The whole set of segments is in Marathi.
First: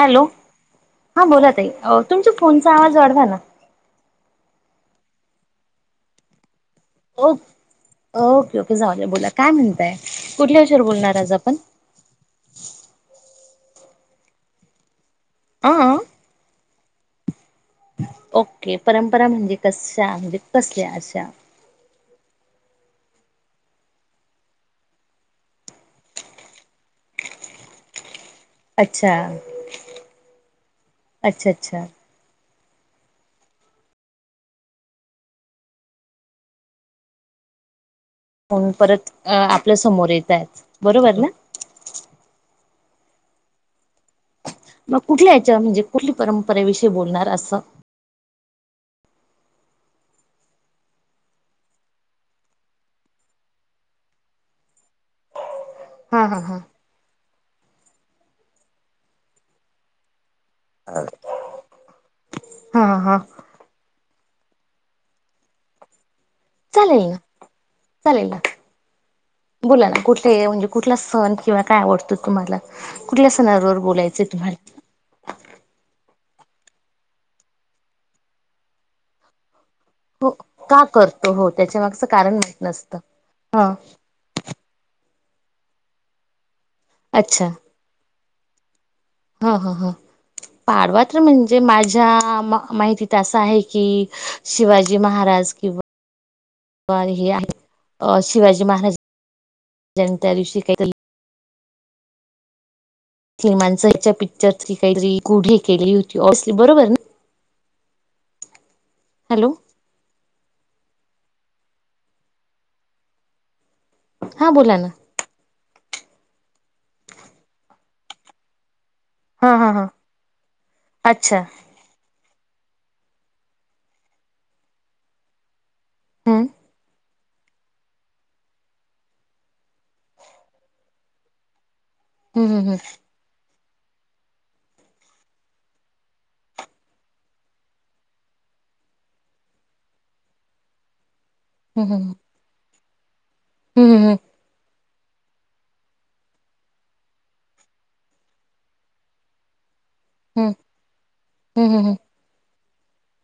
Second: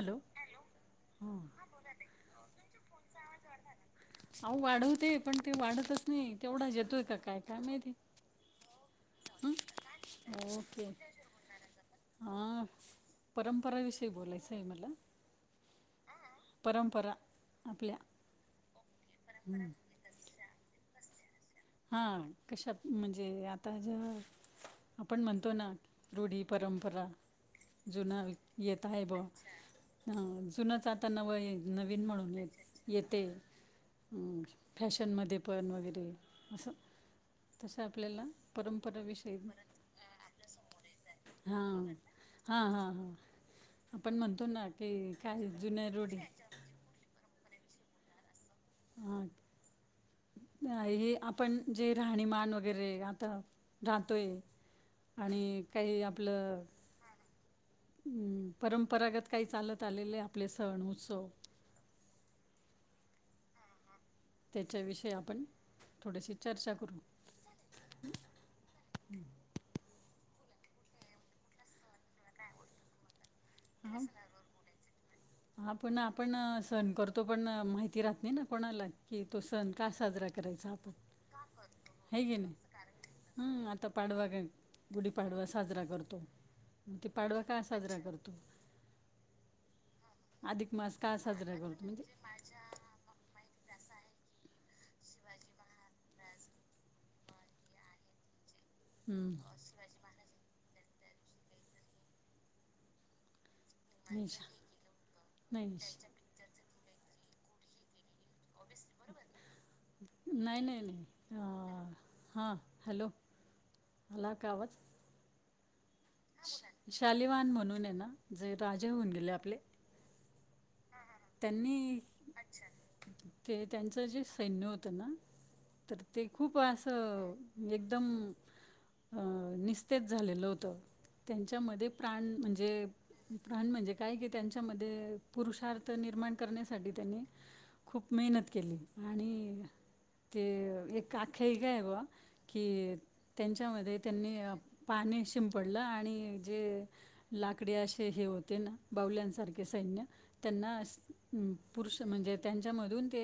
हॅलो हां बोलाताई अ तुमच्या फोनचा आवाज वाढवा ना. अहो वाढवते पण ते वाढतच नाही तेवढाच येतोय. का ओ काय काय माहिती ओके ओके जाऊ द्या बोला काय हं म्हणताय कुठल्या विषयावर बोलणार आज आपण. हा परंपराविषयी बोलायचं आहे मला. अ अ, परंपरा आपल्या. ओके परंपरा म्हणजे कशा म्हणजे कसल्या अशा. हा कशात म्हणजे आता ज्या. आपण म्हणतो ना रूढी परंपरा जुना. येत आहे अच्छा बुवा जुनच आता नव अच्छा अच्छा नवीन म्हणून येतंय. येते फॅशनमध्ये पण वगैरे. असं तसं आपल्याला. म्हणून परत अ परंपराविषयी आपल्या समोर येतय बरोबर ना. हा हा हा हा, आपण म्हणतो ना की काय जुन्या रूढी. परयविषयी बोलणार असं. हां हे आपणं जे राहणीमान वगैरें रहातं राहतोय आणि कांहीं हा हा हा आपलं हम्मं परंपरागतं कांहीं चालतं आलेले आपले संण उत्सव हां-हां त्यांच्याविषयी आपणं थोडीशी चर्चा चालेल नां चालेल नां बोलां नां कुठले म्हणजे कुठला संण किंवा कायं आवडतो. तुम्हांला कुठल्या सणांवर बोलायचंय तुम्हांला हां पणं आपणं संण करतों पणं माहिती राहतं नाहीं नां कोणांला कि तो संण कां साजरां हो करतों आपणं रायचां का करतो हो त्याच्या मागचं आपणं आहे कारण कां नायं माहित नसतं. हम्मं हा आंता पाडवां वगैरें गुढीपाडवां साजरां करतों मंग ते पाडवां अच्छा कां साजरां करतो. हो-हो-हो अधिक मास का पांडवांच्या साजरा म्हणजे करतो म्हणजे माझ्यां माहितीत त्यांसं आहे की शिवाजी महारांज किंवा हे आहे आं शिवाजी महारांज हम्मं त्यां दिवशी कांहीं तरी माणसं हिच्यां नाही पिक्चर कांहीतरी गुढी नाही केली होती ओसली बरोबर न ओव्यसली बरोबर हॅलो नाहीं-नाहीं-नाहीं हां हॅलो आंला हा कां आवांज बोला ना. शालिवान म्हणूंन आहे नां जे राजे होऊंन गेले हा आपले हा हा अच्छा त्यांनी ते त्यांच जे सैन्य होतं नां तरं ते हम्म खूंप असं एकदंम. निस्तेच झालेलं होतं त्यांच्यामध्यें. प्राण हम्म म्हणजे हम्म प्राण म्हणजे कायं की त्यांच्यामध्यें. पुरुषार्थ निर्माण करण्यांसाठी त्यांनी. खूंप मेहनत केली आणि ते एक. अख्या हं कां आहे बां हम्म की हम्म हम्म हम्म त्यांच्यामध्ये हम्म त्यांनी. पाणी शिंपडलं आणि जे. लाकडे असे हे होते नां बावल्यांसारखे सैन्य. हम्म त्यांना हम्म हम्म पुरुष म्हणजेत. त्यांच्यामधूंन ते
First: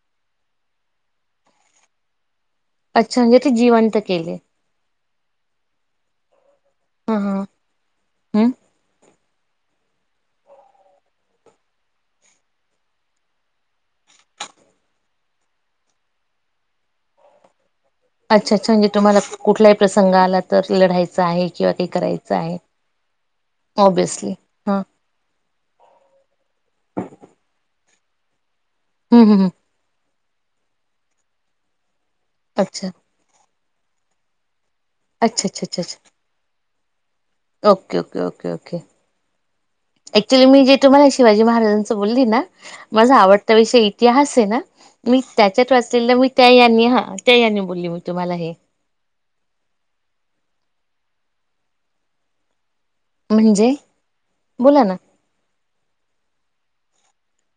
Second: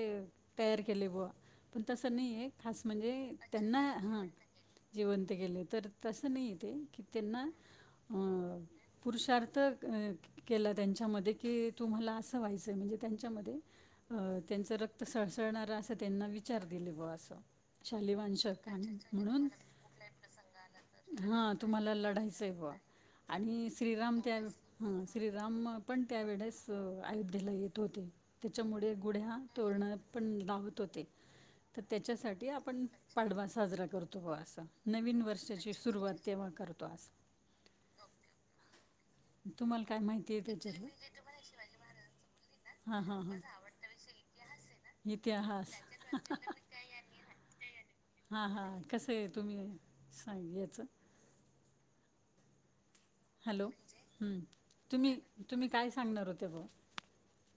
तयार केले बुवां पणं तसं नाहीं आहे एक खांस म्हणजे अच्छा ते त्यांना जिवंत हां केले. जिवंत केेले तरं तसं नाहीं तेे की ह ह त्यांना. हम्म पुरुषार्थ केलां त्यांच्यामध्ये की. तुम्हांला असं व्हायचंय आहे म्हणजे त्यांच्यामध्ये. अं त्यांचं रक्तं सळसळणांरा असं त्यांना विचार दिले बां असं. शालिवांश अच्छा अच्छा कां म्हणजे तुम्हाला म्हणूनंग कुठलाही प्रसंग आला तर लढायचा आहे हां किंवा काही तुम्हांला करायचं लढायचंय आहे बां म्हणूंन आणि श्रीराम ऑब्विसली त्यां. हा हां श्रीराम पणं त्यांवेेळेस अयोध्येला येतं होते त्यांच्यामुळे. हम्म हम्म गुढ्यां हम्म तोरण पणं लावतं होते तरं त्यांच्यासाठी आपणं. अच्छा पाडवां साजरां करतो असं नवीन अच्छा अच्छा वर्षाची अच्छा अच्छा सुरुवांत तेंव्हा करतो असं. Okay okay okay okay. तुम्हाला काय माहिती आहे अऍक्च्युली मी जे त्याच्यातलं तुम्हांला शिवाजी महाराजांच बोलली नां माझां आवडता विषय अस इतिहास आहे ना. मी इतिहास, त्याच्यात वाचलेलं मी त्या यांनी हा त्या यांनी बोलली मी तुम्हाला हा, हे हा कसय तुम्ही? संगीयाच. हॅलो, म्हणजे हम बोला ना तुम्ही, तुम्ही काय सांगणार होत्यासा?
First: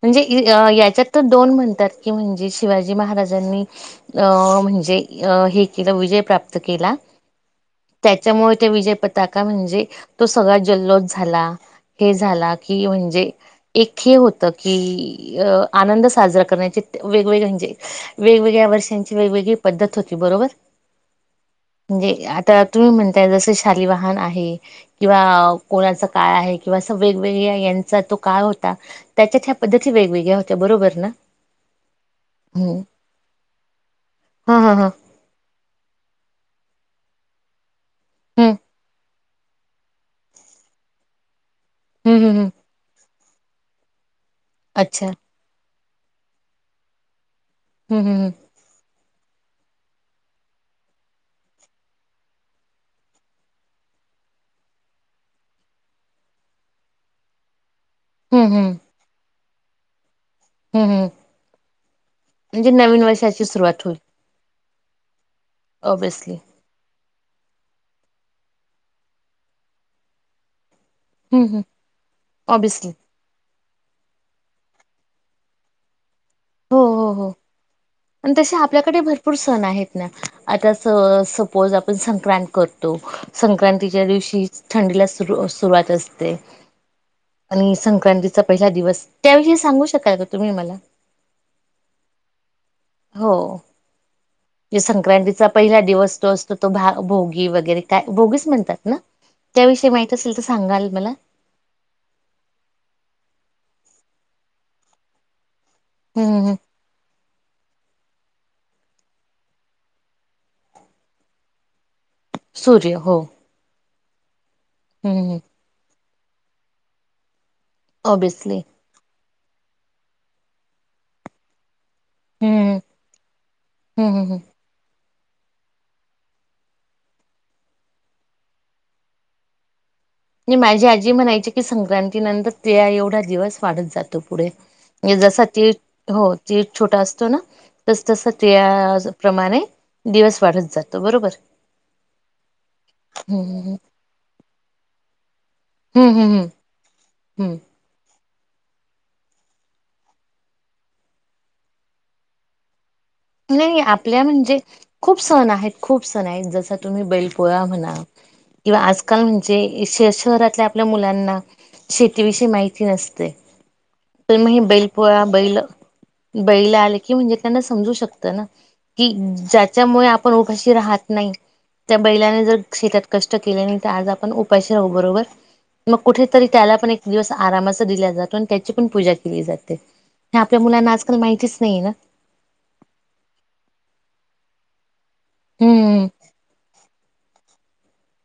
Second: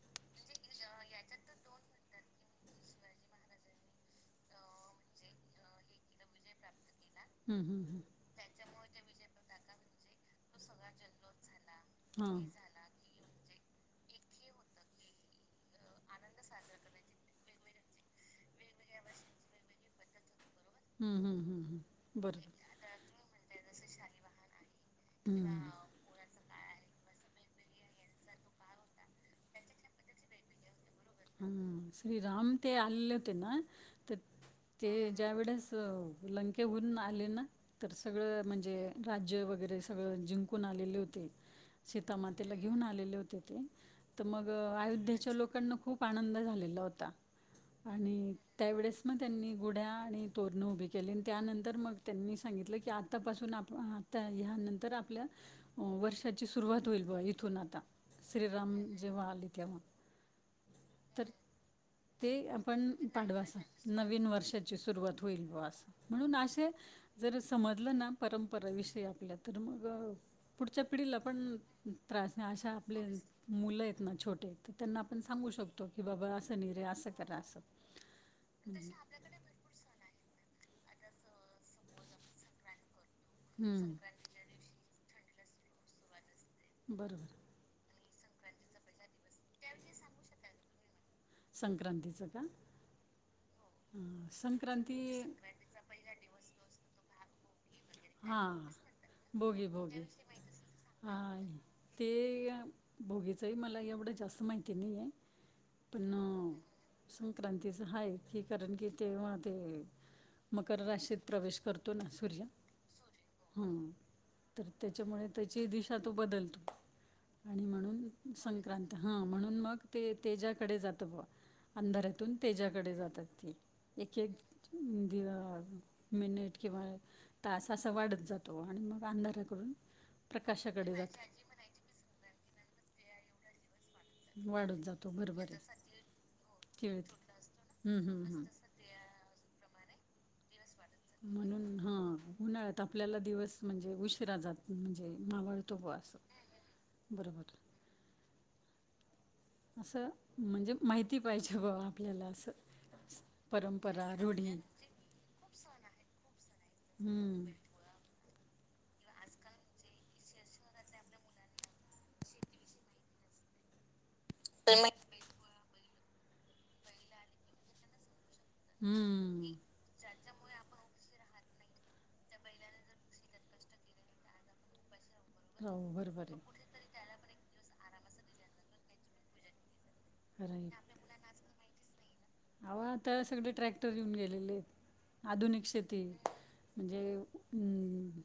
म्हणजे, याच्यात तर दोन म्हणतात की म्हणजे शिवाजी महाराजांनी अं म्हणजे, अ हे केलं विजय प्राप्त केला. हम्म, हम्म, हम्म. त्याच्यामुळ ते विजय पताका म्हणजे, तो सगळा जल्लोद झाला. ते झाला की म्हणजे एक हे होत की, अ आनंद साजरा करण्याचे वेगवेगळे म्हणजे वेगवेगळ्या वर्षांची, वेगवेगळी पद्धत होती बरोबर. हम्म हम्म हम्म म्हणजे हम्म आता, तुम्ही म्हणताय जस शालीवाहन आहे किंवा हम्म. कोळ त्याचा काळ आहे किंवा अस वेगवेगळे यांचा तो काळ होता. त्याच्यात या पद्धती वेगवेगळ्या होत्या बरोबर ना. हम्म, श्री राम ते हम्म आलेले होते ना, तर हा हा हा ते ज्या वेळेस लंकेहुन आले ना, तर सगळं हम्म म्हणजे राज्य वगैरे सगळं जिंकून आलेले होते, हम्म हम्म सीतामातेला घेऊन आले होते ते, मग अच्छा आयोध्येच्या लोकांना खूप आनंद झालेला होता हम्म हम्म आणि त्यावेळेस मग त्यांनी, गुड्या आणि तोरणं उभी केली आणि त्यानंतर मग त्यांनी सांगितलं की आत आतापासून आप, आता ह्यानंतर आपल्या वर्षाची सुरुवात होईल ब इथून आता हम्म हम्म श्रीराम जेव्हा आली तेव्हा हम्म हम्म तर ते म्हणजे आपण नवीन पाडवा वर्षाची असा सुरुवात होईल नवीन वर्षा ची सुरुवात होईल ब असं ऑब्विसली म्हणून असे जर समजलं ना परंपराविषयी आपल्या तर मग. पुढच्या पिढीला हं, पण हं. त्रास नाही अशा ऑब्वियसली. आपले मुलं आहेत ना छोटे तर त्यांना आपण सांगू शकतो की बाबा अस हो हो हो आणि तसे आपल्याकडे भरपूर सण आहेत ना, आता सपोज आपण संक्रांत करतो. हम्म. संक्रांतीच्या दिवशीच थंडीला सुरू सुरुवात असते. बरोबर आणि संक्रांतीचा पहिला दिवस, त्याविषयी सांगू शकाल का तुम्ही मला? संक्रांतीचं का? हो ह संक्रां ते संक्रांतीचा पहिला दिवस तो असं तो भा भोगी वगैरे काय भोगीच हां म्हणतात ना, त्याविषयी माहित असेल तर सांगाल मला? पाणी ते भोगीच ही मला एवढं जास्त माहिती नाही आहे. पण हं, हं, हं. संक्रांतीच हाय की कारण कि तेव्हा ते मकर राशीत प्रवेश करतो ना सूर्य सूर्य हो. हम्म, तर हं, त्याच्यामुळे हं. त्याची दिशा तो बदलतो. आणि म्हणून ऑब्वियसली. संक्रांत हा म्हणून मग ते तेजाकडे जातं बघ अंधारा तून हं, हं. तेज्याकडे जातात ती हं, एक हं, एक हं. दिवा मिनिट के बार तास असा वाढतं जातो आणि मग अंधाराकडून आणि माझी प्रकाशाकडे आजी जातो म्हणायची की संक्रांतीनंतर तीळा एवढा दिवस वाढत जातो. पुढे वाढत जातो आणि जसा बरोबर तीळ, आहे हो तीळ छोटा केळीत असतो ना हम्म तसं, हम्म तसं हम्म तिळाप्रमाणे दिवस वाढतं जातो. बरोबर. म्हणून हा उन्हाळ्यात आपल्याला दिवस हम्म म्हणजे उशिरा जात म्हणजे मावळ तो बा हम्म असं हम्म बरोबर. हम्म. असं, म्हणजे माहिती पाहिजे बा आपल्याला असं. नाही परंपरा आपल्या रूढी म्हणजे खूप सण आहेत, खूप सण आहेत जस तुम्ही हम्म बैलपोळा म्हणा किंवा आजकाल म्हणजे श शहरातल्या आपल्या मुलांना शेतीविषयी माहिती नसते तर मग हे बैल पोळा बैल बैलं आलं की म्हणजे त्यांना समजू शकतं ना कि हम्म. ज्याच्यामुळे आपणं उपाशी राहत नाही त्या बैलान जर शेतात कष्ट केले नाही तर आज आपण उपाशी राहू बरोबर बरोबर हो मग बरोबर आहे. कुठेतरी त्याला पण दिवस आरामाचा दिला जातो आणि त्याची पण पूजा केली जाते जाते. खरं आपल्या आहे. मुलांना आज माहितीच नाहीये ना. अहो आता सगळे ट्रॅक्टर घेऊन गेलेलेत आधुनिक शेती हम्म म्हणजे हम्म,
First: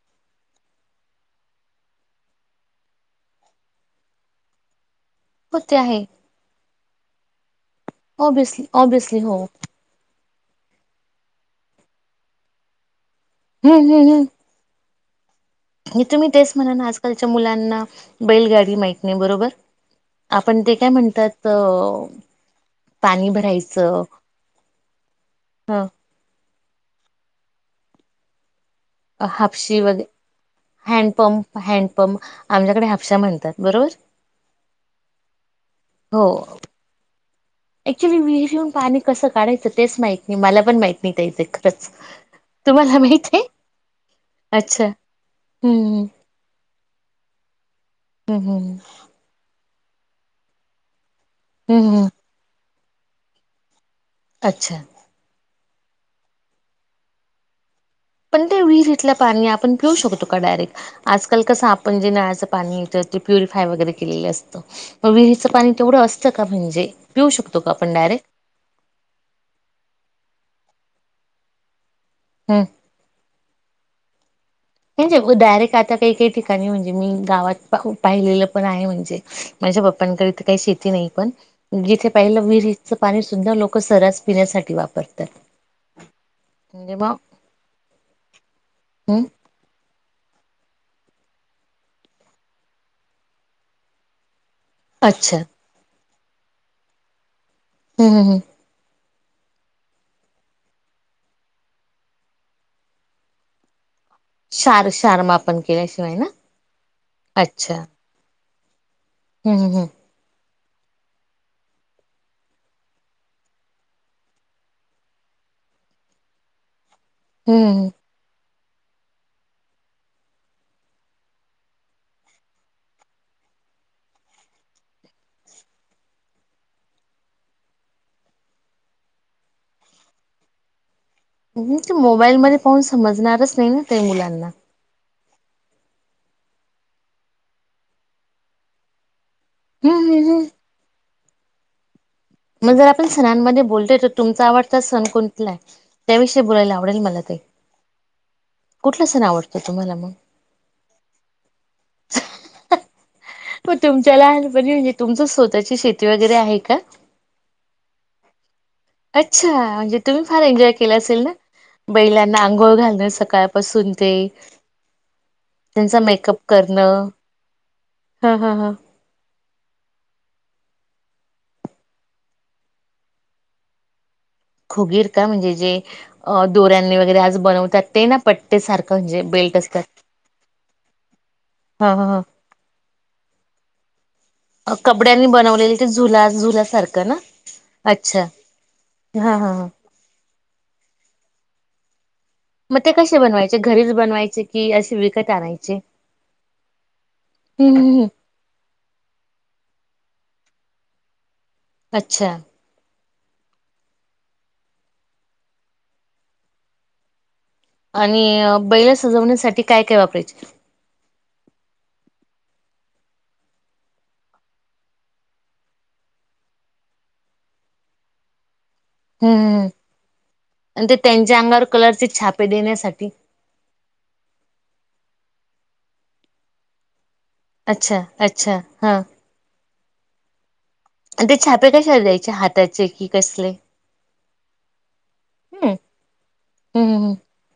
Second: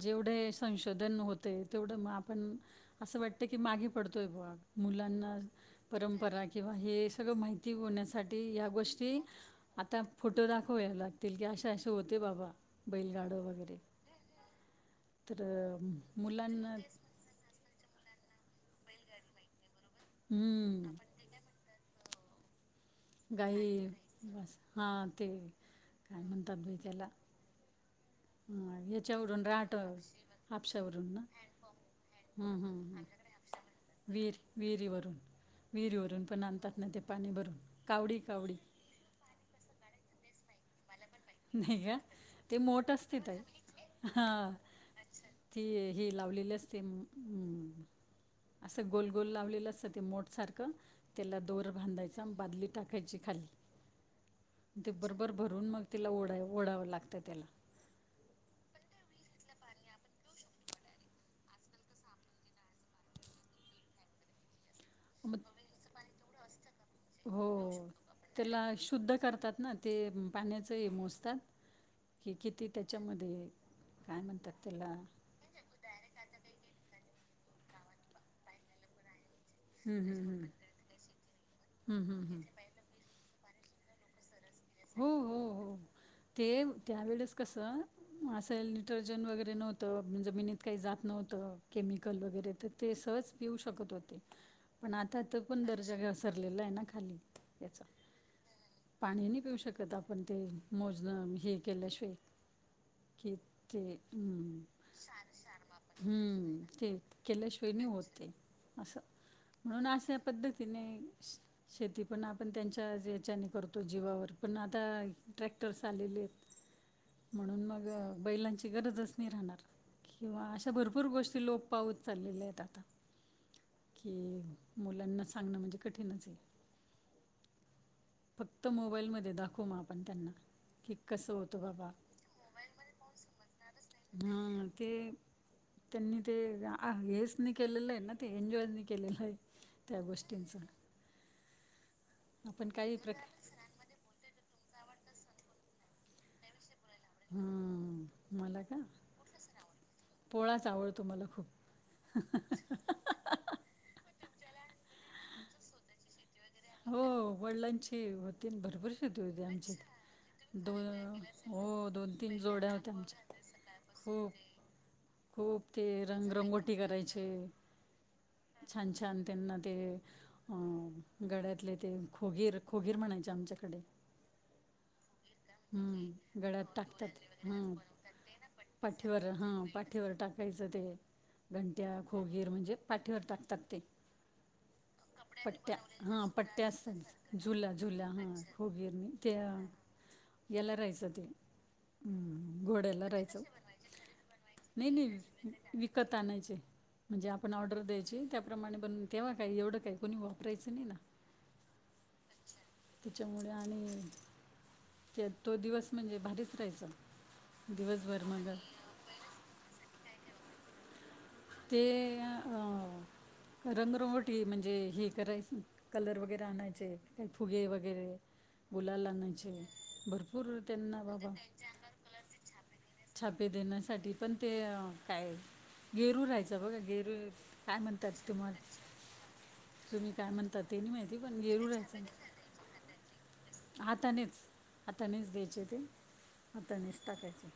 जेवढे संशोधन होतेय तेवढं मग आपण असं वाटतं की मागे पडतोय बा मुलांना हो ते आहे परंपरा किंवा हे सगळ माहिती होण्यासाठी ऑबियसली या ऑबियसली गोष्टी हो आता फोटो दाखवया लागतील की असे, असे होते बाबा बैलगाड हम्म, हम्म, हम्म. तर मुलांना आज कालच्या मुलांना बैलगाडी माहीत नाही बरोबर आपण ते काय हम्म, म्हणतात हो. गाई म्हस हा ते, ह काय म्हणतात बाई त्याला? माहित चौरग राहत हापशी वगैरे हाफशावरून ना हँडपंप हॅन्ड हँडपंप पंप हम्म, आमच्याकडे हम्म. हापशा म्हणतात बरोबर विहीर विहीरीवरून, विहिरीवरून हो पण आणतात ना ते पाणी भरून. कावडी ऍक्च्युली कावडी विहिरी हुन पाणी कसं काढायचं तेच माहित नाही मला. पण माहीत नाही ताई ते नाही खरंच, तुम्हाला माहितेय? हा अच्छा ती हम्म हे लावलेली अस ते मग हम्म, हम्म हम्म असं गोल, गोल लावलेलं असतं ते मोठ सारखं त्याला दोर हम्म बांधायचा बादली टाकायची खाली. अच्छा. बरं भरून मग तिला ओढा, ओढावं लागतं त्याला. पण ते वीहीरितल पाणी आपण पिऊ शकतो का डायरेक्ट? आजकाल कसं आपण जे नळाचं पाणी येतं ते प्युरिफाय वगैरे केलेलं असतं. मग विहीचं पाणी तेवढं असतं का म्हणजे पिऊ शकतो हो का आपण डायरेक्ट? त्याला शुद्ध करतात ना ते पाण्याचं मोजतात कि किती त्या त्याच्यामध्ये काय म्हणतात त्याला? म्हणजे डायरेक्ट आता काही, काही ठिकाणी म्हणजे मी गावात पाहिलेलं पण आहे म्हणजे माझ्या हम्म हम्म पप्पांकडे तर हम्म काही शेती नाही पण जिथे हम्म हम्म पाहिलं हम्म विही पाणी सुध्दा लोक सरास पिण्यासाठी हो वापरतात हो हो, ते म्हणजे मग त्यावेळेस कसं असेल डिटर्जन हम् वगैरे नव्हतं तर जमिनीत काही जात नव्हतं केमिकल वगैरे तर ते सहज पिऊ शकत होते. पण आता अच्छा तर पण दर्जा घ घसरलेला आहे ना खाली याचा. हम हम हम. पाणी नाही पिऊ शकत आपण ते मोजणं हे केल्याशिवाय. किती हम्म शार शारमापण केल्याशिवाय ना हम्म ते केल्याशिवाय अच्छा नाही होत. ते असं. हम्म हम् पद्धतीने शे शेती पण आपण त्यांच्या याच्याने करतो जीवावर. पण आता ट्रॅक्टरस आलेले आहेत म्हणून हम्म मग. बैलांची गरजच नाही राहणार. किंवा अशा भरपूर गोष्टी लोप पावऊत चाललेल्या आहेत आता. की मुलांना सांगणं म्हणजे कठीणच आहे. फक्त मोबाईलमध्ये दाखव मग आपण त्यांना. की कसं होतं हम्म बाबा ते मोबाईलमध्ये पाहून समजणारच नाही ना ते मुलांना हा. ते त्यांनी ते आ हेच नाही केलेलं आहे ना ते एन्जॉयनी केलेलं आहे. त्या हम् हम् हम गोष्टींच. मग जर आपण सणांमध्ये बोलतोय तर तुमचा आवडता सण कोणतला आहे. त्याविषयी बोलायला आवडेल मला ताई हम्म मला का कुठला सण आवडतो तुम्हाला मग. पोळाच आवड तुम्हाला खूप. हो तुमच्यालापणी म्हणजे तुमच स्वतःची शेती वगैरे आहे का. हो वडलांची वतीन भरपूर. शेती होती अच्छा आमची. म्हणजे तुम्ही फार एन्जॉय केला असेल दोन ना हो दोन तीन बैलांना जोड्या आंघोळ होत्या घालणं आमच्या सकाळ. पासून ते. खूप खूप ते त्यांचा मेकअप रंगरंगोटी करणं करायचे ह ह ह छान छान. त्यांना ते अ. गळ्यातले ते खोगीर खोगीर म्हणायचे आमच्याकडे. खुगीर का म्हणजे जे हम्म अ गळ्यात दोऱ्यांनी वगैरे आज टाकतात ह बनवतात ते ना पट्टे सारखं म्हणजे पाठीवर हा बेल्ट असतात पाठ''--'' वर टाकायचं ते ह घंट्या ह ह खोगीर म्हणजे पाठीवर टाकतात ते. अ कपड्यांनी बनवलेली ते. हा झुला पट्ट्या झुलासारखं ना असतात झुला झुला अच्छा हा होबीर मी हा ते हा अ. हा याला राहायचा ते हम्म. मग ते घोड्याला कसे राहायचं बनवायचे घरीच बनवायचे की नाही असे विकत नाही आणायचे विकत आणायचे. म्हणजे आपण हम्म ऑर्डर हम्म द्यायची त्याप्रमाणे पण तेव्हा काय एवढं काय कोणी वापरायचं नाही ना. अच्छा. त्याच्यामुळे आणि. त्या तो दिवस म्हणजे भारीच राहायचा. आणि दिवसभर मग बैला सजवण्यासाठी काय काय वापरायचे. ते अ रंगरंगटी म्हणजे हे करायच. कलर वगैरे आणायचे ते फुगे वगैरे. गुलाल आणायचे हम्म भरपूर आणि ते त्यांना बाबा त्यांच्या अंगावर कलरचे छापे देण्यासाठी छप. ते देण्यासाठी पण ते अ काय. गरू राहायच बघा गेरू काय अच्छा म्हणतात अच्छा तुम्हाला हा तुम्ही काय म्हण''--'' तेनी माहिती आणि ते पण गेरू छापे कशाला राहायचं. द्यायचे हाताचे कि कसले हातानेच हातानेच द्यायचे हम्म ते हम्म हातानेच हम्म टाकायचे.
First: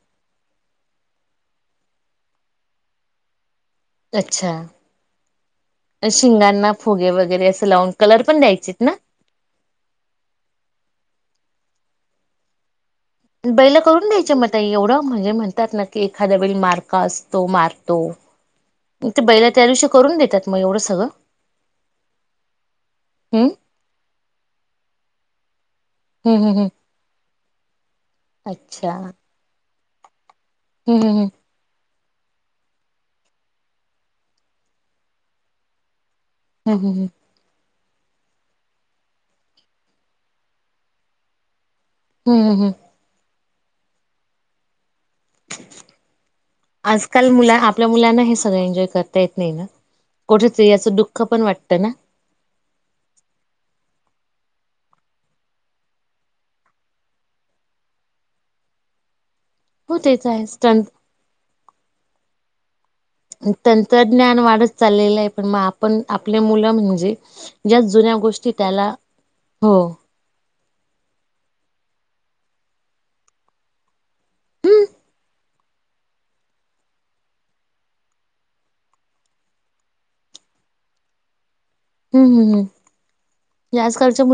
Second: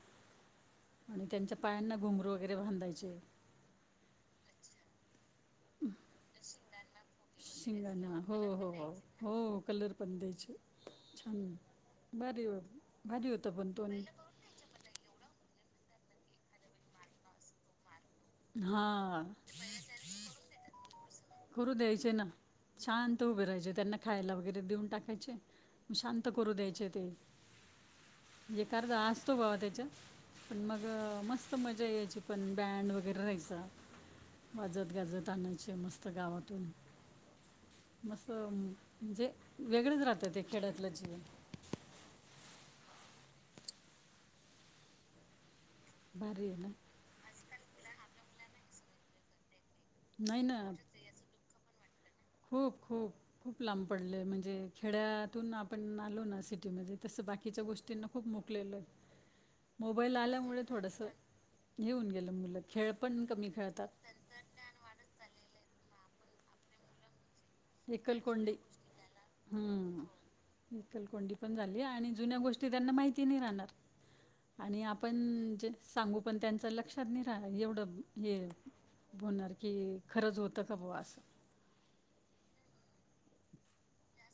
आणि त्यांच्या पायांना घुमरू वगैरे बांधायचे. अच्छा शिंगांना फुगे वगैरे असं लावून शिंगांना कलर पण हो हो द्यायचेत हो ना. हो कलर पण द्यायचे छान बारी होत. बैल करून द्यायचे म ताई. एवढं म्हणजे म्हणतात ना की एखाद्या वेळी मारका असतो. मारतो. हां बैल त्या दिवशी करून देतात मग एवढं सगळं? करू द्यायचे ना शांत उभे हम्म राहायचे. त्यांना खायला वगैरे देऊन टाकायचे. शांत हम्म करू हम्म हम्म द्यायचे ते. एक अच्छा अर्धा असतो बा त्याच्यात. पण मग हम्म हम्म मस्त मजा यायची पण. बँड व वगैर राहायचा. वाजत गाजत आणायचे मस्त गावातून. हम्म हम्म हम्म मस् म्हणजे वेगळंच राहतं. ते खेड्यातलं जीवन. हम्म हम्म हम्म. भारीय ना. आजकाल मुला आपल्या मुलांना हे सगळ एन्जॉय करता येत नाही ना. नाही ना कुठेतरी याचं दुःख पण वाट त ना. खूप खूप. खूप लांब पडलय. म्हणजे खेड्यातून आपण आलो ना सिटीमध्ये. तसं बाकीच्या गोष्टी ना खूप मुकलेलोय. हो मोबाईल ते तर आहेच आल्यामुळे तंत्र थोडस घेऊन गेलं मुलं खेळ पण क तंत्रज्ञान वाढत चाललेलंय. पण मग आपण आपले मुलं म्हणजे ज्या जुन्या गोष्टी एकलकोंडी त्याला, हो. एकल कोंडी पण झाली. आणि जुन्या गोष्टी त्यांना माहिती नाही राहणार. आणि आपण जे सांगू पण त्यांच लक्षात नाही राहा एवढं हे होणार की, खरंच होतं का बो असं. हम्म हम्म हम्म. या आजकालच्या मु